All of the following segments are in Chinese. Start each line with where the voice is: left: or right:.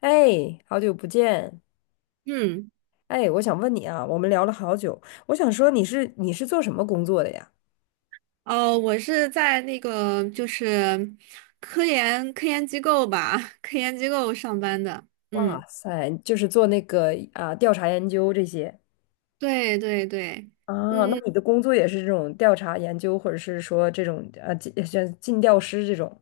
left: 哎，好久不见！
right: 嗯。
left: 哎，我想问你啊，我们聊了好久，我想说你是做什么工作的呀？
right: 哦，我是在那个就是科研机构吧，科研机构上班的。嗯，
left: 哇塞，就是做那个啊调查研究这些
right: 对对对。
left: 啊，那
right: 嗯，
left: 你的工作也是这种调查研究，或者是说这种像尽调师这种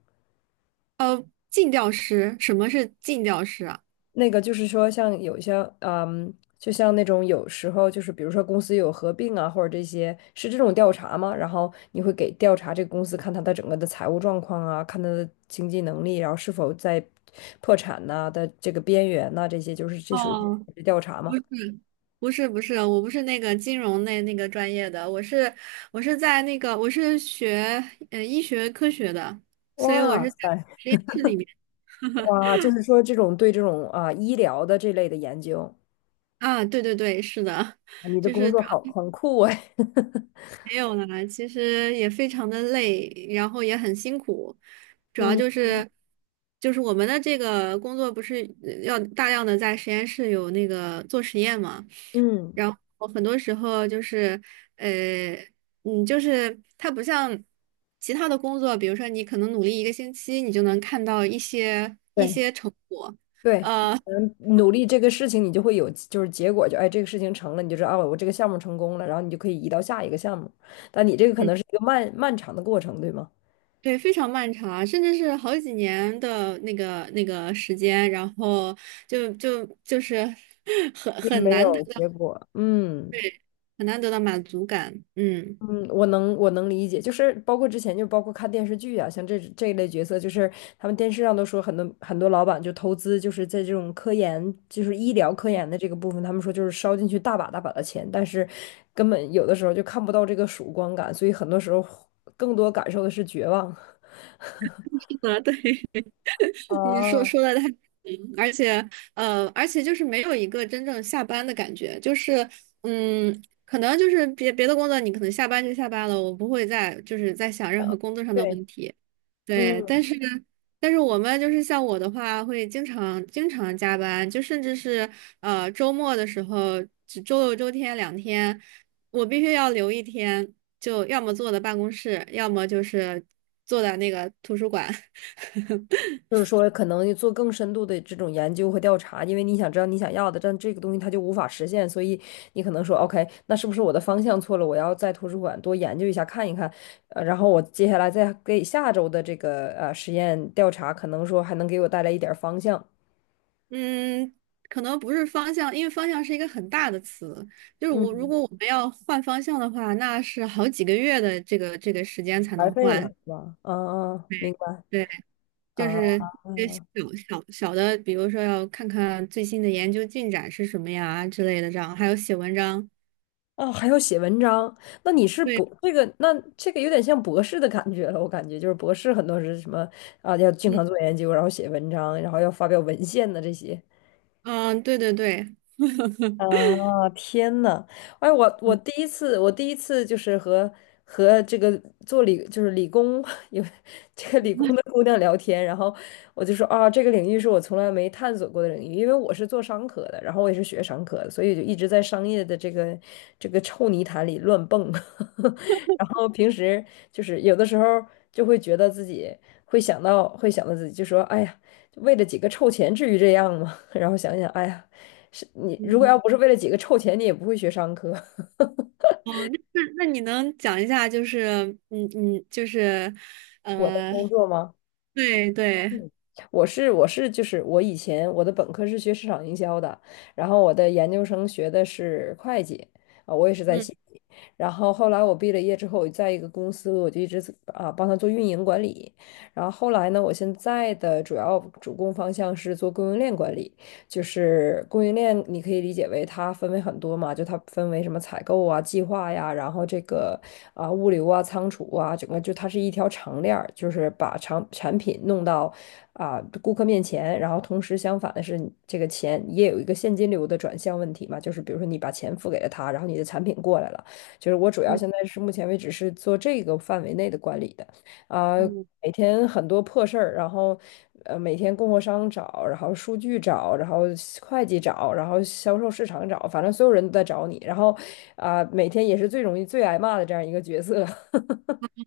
right: 呃，进调师，什么是进调师啊？
left: 那个就是说，像有一些，嗯，就像那种有时候就是，比如说公司有合并啊，或者这些，是这种调查吗？然后你会给调查这个公司，看它的整个的财务状况啊，看它的经济能力，然后是否在破产呐、的这个边缘呐、这些就是这属于
right: 哦，
left: 是调查
right: 不，
left: 吗？
right: 不是，我不是那个金融那个专业的，我是在那个我是学医学科学的，所以我
left: 哇
right: 是在
left: 塞，
right: 实验室里面。
left: 哇，就是说这种对这种啊医疗的这类的研究，
right: 啊，对对对，是的，
left: 你 的
right: 就
left: 工
right: 是。
left: 作好很酷哎。
right: 没有啦，其实也非常的累，然后也很辛苦。主要
left: 嗯
right: 就是我们的这个工作不是要大量的在实验室有那个做实验嘛。
left: 嗯，
right: 然后很多时候就是呃就是它不像其他的工作，比如说你可能努力一个星期，你就能看到一些一
left: 对。
right: 些成果。
left: 对，
right: 呃。
left: 嗯，努力这个事情，你就会有就是结果，就哎，这个事情成了，你就知道了，我这个项目成功了，然后你就可以移到下一个项目。但你这个可能是一个漫漫长的过程，对吗？
right: 对，非常漫长啊，甚至是好几年的那个时间，然后就是 很
left: 也
right: 很
left: 没
right: 难得
left: 有
right: 到。
left: 结果，嗯。
right: 对，很难得到满足感。嗯，
left: 嗯，我能理解，就是包括之前就包括看电视剧啊，像这一类角色，就是他们电视上都说很多很多老板就投资，就是在这种科研，就是医疗科研的这个部分，他们说就是烧进去大把大把的钱，但是根本有的时候就看不到这个曙光感，所以很多时候更多感受的是绝望。
right: 是的，对。你说
left: 哦，
right: 说的太 嗯，而且就是没有一个真正下班的感觉。就是嗯，可能就是别的工作你可能下班就下班了，我不会再就是在想任何工作上的
left: 对。
right: 问题。对，但
left: 嗯。
right: 是我们就是像我的话，会经常加班，就甚至是周末的时候，只周六周天两天，我必须要留一天，就要么坐在办公室，要么就是坐在那个图书馆。
left: 就是说，可能做更深度的这种研究和调查，因为你想知道你想要的，但这个东西它就无法实现，所以你可能说，OK，那是不是我的方向错了？我要在图书馆多研究一下，看一看，然后我接下来再给下周的这个实验调查，可能说还能给我带来一点儿方向，
right: 嗯，可能不是方向，因为方向是一个很大的词。就是我，如
left: 嗯，
right: 果我们要换方向的话，那是好几个月的这个时间才
left: 白
right: 能
left: 费了，
right: 换。
left: 是吧？啊啊，嗯明白
right: 对，对，就
left: 啊啊。
right: 是一些
left: 嗯
right: 小小的，比如说要看看最新的研究进展是什么呀之类的，这样还有写文章。
left: 哦，还要写文章，那你是博
right: 对。
left: 这个，那这个有点像博士的感觉了。我感觉就是博士很多是什么啊，要经
right: 嗯
left: 常做研究，然后写文章，然后要发表文献的这些。
right: 嗯，对对对，
left: 啊，天呐，哎，我第一次，我第一次就是和和这个做理就是理工 有这个理工的姑娘聊天，然后我就说啊，这个领域是我从来没探索过的领域，因为我是做商科的，然后我也是学商科的，所以就一直在商业的这个臭泥潭里乱蹦，然后平时就是有的时候就会觉得自己会想到自己就说，哎呀，为了几个臭钱至于这样吗？然后想想，哎呀。是你如果
right: 嗯。
left: 要不是为了几个臭钱，你也不会学商科。
right: 哦，那你能讲一下，就是嗯嗯，就是
left: 我的
right: 呃，
left: 工作吗？
right: 对对，
left: 嗯我是就是我以前我的本科是学市场营销的，然后我的研究生学的是会计，啊，我也是在西
right: 嗯
left: 体。然后后来我毕了业之后，我在一个公司我就一直啊帮他做运营管理。然后后来呢，我现在的主要主攻方向是做供应链管理。就是供应链，你可以理解为它分为很多嘛，就它分为什么采购啊、计划呀，然后这个啊、物流啊、仓储啊，整个就它是一条长链儿，就是把长产品弄到啊、顾客面前，然后同时相反的是，这个钱也有一个现金流的转向问题嘛，就是比如说你把钱付给了他，然后你的产品过来了，就是我主要
right: 嗯
left: 现在是目前为止是做这个范围内的管理的。啊，
right: 嗯。
left: 每天很多破事儿，然后每天供货商找，然后数据找，然后会计找，然后销售市场找，反正所有人都在找你，然后啊、每天也是最容易最挨骂的这样一个角色。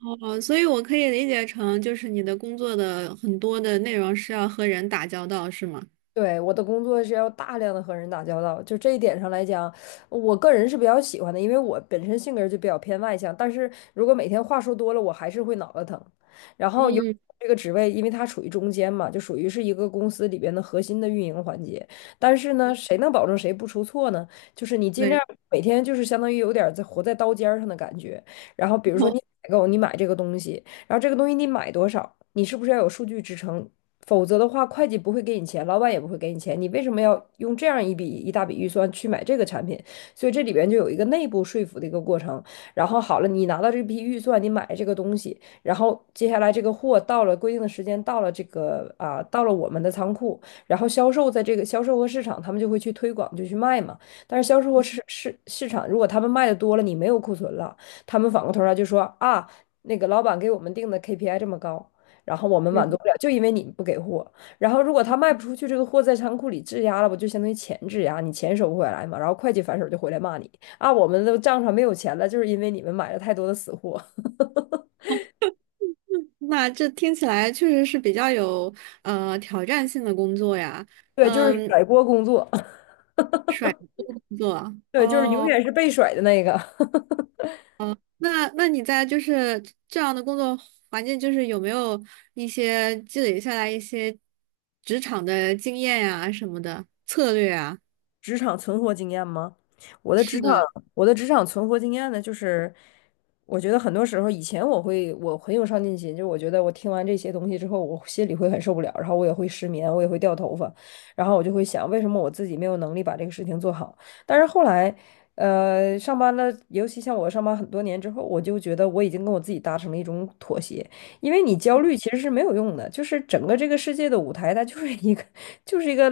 right: 哦，所以我可以理解成，就是你的工作的很多的内容是要和人打交道，是吗？
left: 对，我的工作是要大量的和人打交道，就这一点上来讲，我个人是比较喜欢的，因为我本身性格就比较偏外向，但是如果每天话说多了，我还是会脑袋疼。然后有
right: 嗯，
left: 这个职位，因为它处于中间嘛，就属于是一个公司里边的核心的运营环节。但是呢，谁能保证谁不出错呢？就是你尽量
right: 对。
left: 每天就是相当于有点儿在活在刀尖儿上的感觉。然后比如说
right: 哦，
left: 你采购，你买这个东西。然后这个东西你买多少，你是不是要有数据支撑？否则的话，会计不会给你钱，老板也不会给你钱，你为什么要用这样一笔一大笔预算去买这个产品？所以这里边就有一个内部说服的一个过程。然后好了，你拿到这批预算，你买了这个东西，然后接下来这个货到了规定的时间，到了这个到了我们的仓库，然后销售在这个销售和市场，他们就会去推广，就去卖嘛。但是销售和市场，如果他们卖的多了，你没有库存了，他们反过头来就说啊，那个老板给我们定的 KPI 这么高，然后我们满足
right: 嗯，
left: 不了，就因为你不给货。然后如果他卖不出去，这个货在仓库里质押了，不就相当于钱质押，你钱收不回来嘛？然后会计反手就回来骂你啊，我们的账上没有钱了，就是因为你们买了太多的死货。
right: 那这听起来确实是比较有挑战性的工作呀。
left: 对，就是
right: 嗯，
left: 甩锅工作，
right: 工作
left: 对，就是永
right: 哦，
left: 远是被甩的那个。
right: 那你在就是这样的工作环境，就是有没有一些积累下来一些职场的经验呀什么的策略啊？
left: 职场存活经验吗？我的
right: 是
left: 职场，
right: 的，
left: 我的职场存活经验呢，就是我觉得很多时候以前我很有上进心，就我觉得我听完这些东西之后，我心里会很受不了，然后我也会失眠，我也会掉头发，然后我就会想，为什么我自己没有能力把这个事情做好？但是后来，上班了，尤其像我上班很多年之后，我就觉得我已经跟我自己达成了一种妥协，因为你焦虑其实是没有用的，就是整个这个世界的舞台，它就是一个，就是一个，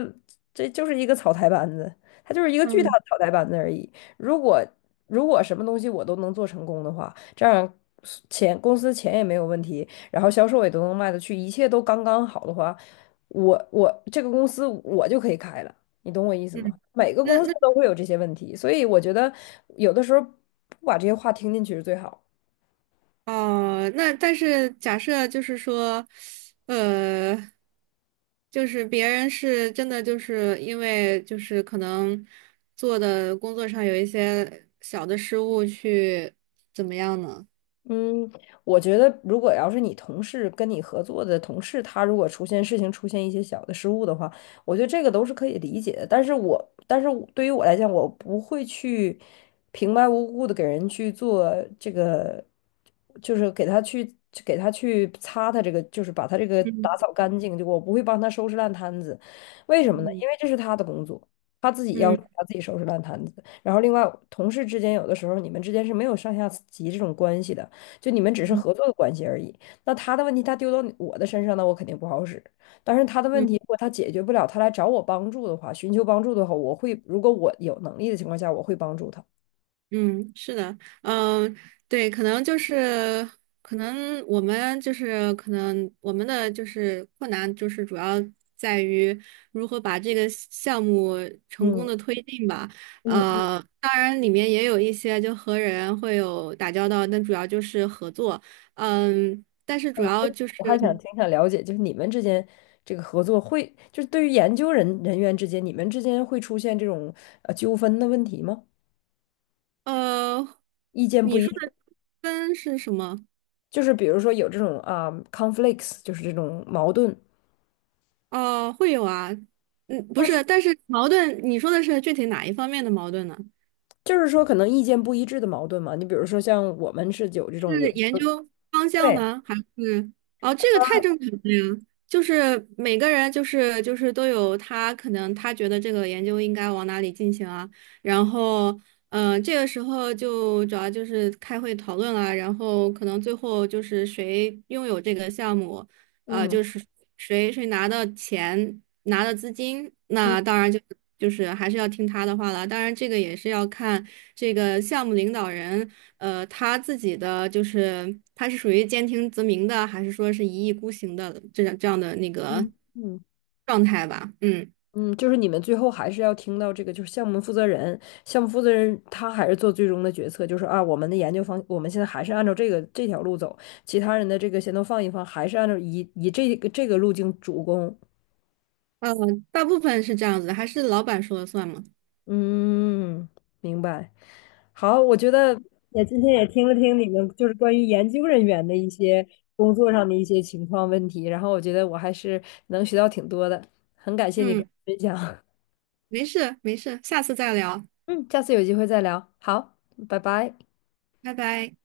left: 这就是一个草台班子。它就是一个巨大
right: 嗯
left: 的脑袋班子而已。如果如果什么东西我都能做成功的话，这样公司钱也没有问题，然后销售也都能卖得去，一切都刚刚好的话，我这个公司我就可以开了，你懂我意思
right: 嗯。
left: 吗？每个
right: 那
left: 公司
right: 那
left: 都会有这些问题，所以我觉得有的时候不把这些话听进去是最好
right: 哦，那但是假设就是说，呃，就是别人是真的就是因为就是可能做的工作上有一些小的失误去怎么样呢？
left: 嗯，我觉得如果要是你同事跟你合作的同事，他如果出现事情出现一些小的失误的话，我觉得这个都是可以理解的。但是我对于我来讲，我不会去平白无故的给人去做这个，就是给他去擦他这个，就是把他这个打扫
right: 嗯
left: 干净，就我不会帮他收拾烂摊子。为什么呢？
right: 嗯。
left: 因为这是他的工作，他自己要
right: 嗯
left: 他自己收拾烂摊子。然后另外，同事之间有的时候你们之间是没有上下级这种关系的。就你们只是
right: 嗯
left: 合作的关系而已。那他的问题他丢到我的身上，那我肯定不好使。但是他的问题
right: 嗯。
left: 如果他解决不了，他来找我帮助的话，寻求帮助的话，我会，如果我有能力的情况下，我会帮助他。
right: 嗯，是的，嗯。对，可能就是，可能我们就是，可能我们的就是困难，就是主要在于如何把这个项目成功
left: 嗯
right: 的推进吧。
left: 嗯嗯，
right: 当然里面也有一些就和人会有打交道，但主要就是合作。嗯，但是主要就是，
left: 我还想挺想了解，就是你们之间这个合作会，就是对于研究人员之间，你们之间会出现这种纠纷的问题吗？
right: 呃，
left: 意见不
right: 你
left: 一
right: 说的
left: 致，
right: 分是什么？
left: 就是比如说有这种啊、conflicts，就是这种矛盾。
right: 哦，会有啊。嗯，不是，但是矛盾，你说的是具体哪一方面的矛盾呢？
left: 就是说可能意见不一致的矛盾嘛。你比如说像我们是有这种有
right: 是
left: 时
right: 研
left: 候
right: 究方向
left: 对，
right: 呢，还是？哦，这个太正常了呀，就是每个人就是都有他可能他觉得这个研究应该往哪里进行啊。然后这个时候就主要就是开会讨论了，然后可能最后就是谁拥有这个项目，
left: 嗯
right: 就是谁拿到钱，拿的资金，
left: 嗯
right: 那当然就还是要听他的话了。当然，这个也是要看这个项目领导人，他自己的就是他是属于兼听则明的，还是说是一意孤行的这样的那个
left: 嗯嗯
right: 状态吧？嗯，
left: 嗯，就是你们最后还是要听到这个，就是项目负责人，项目负责人他还是做最终的决策，就是啊，我们的研究方，我们现在还是按照这个这条路走，其他人的这个先都放一放，还是按照以这个这个路径主攻，
right: 呃，大部分是这样子的还是老板说了算嘛？
left: 嗯，明白。好，我觉得也今天也听了听你们就是关于研究人员的一些工作上的一些情况问题，然后我觉得我还是能学到挺多的，很感谢你跟
right: 嗯，
left: 我分享。
right: 没事没事，下次再聊，
left: 嗯，下次有机会再聊。好，拜拜。
right: 拜拜。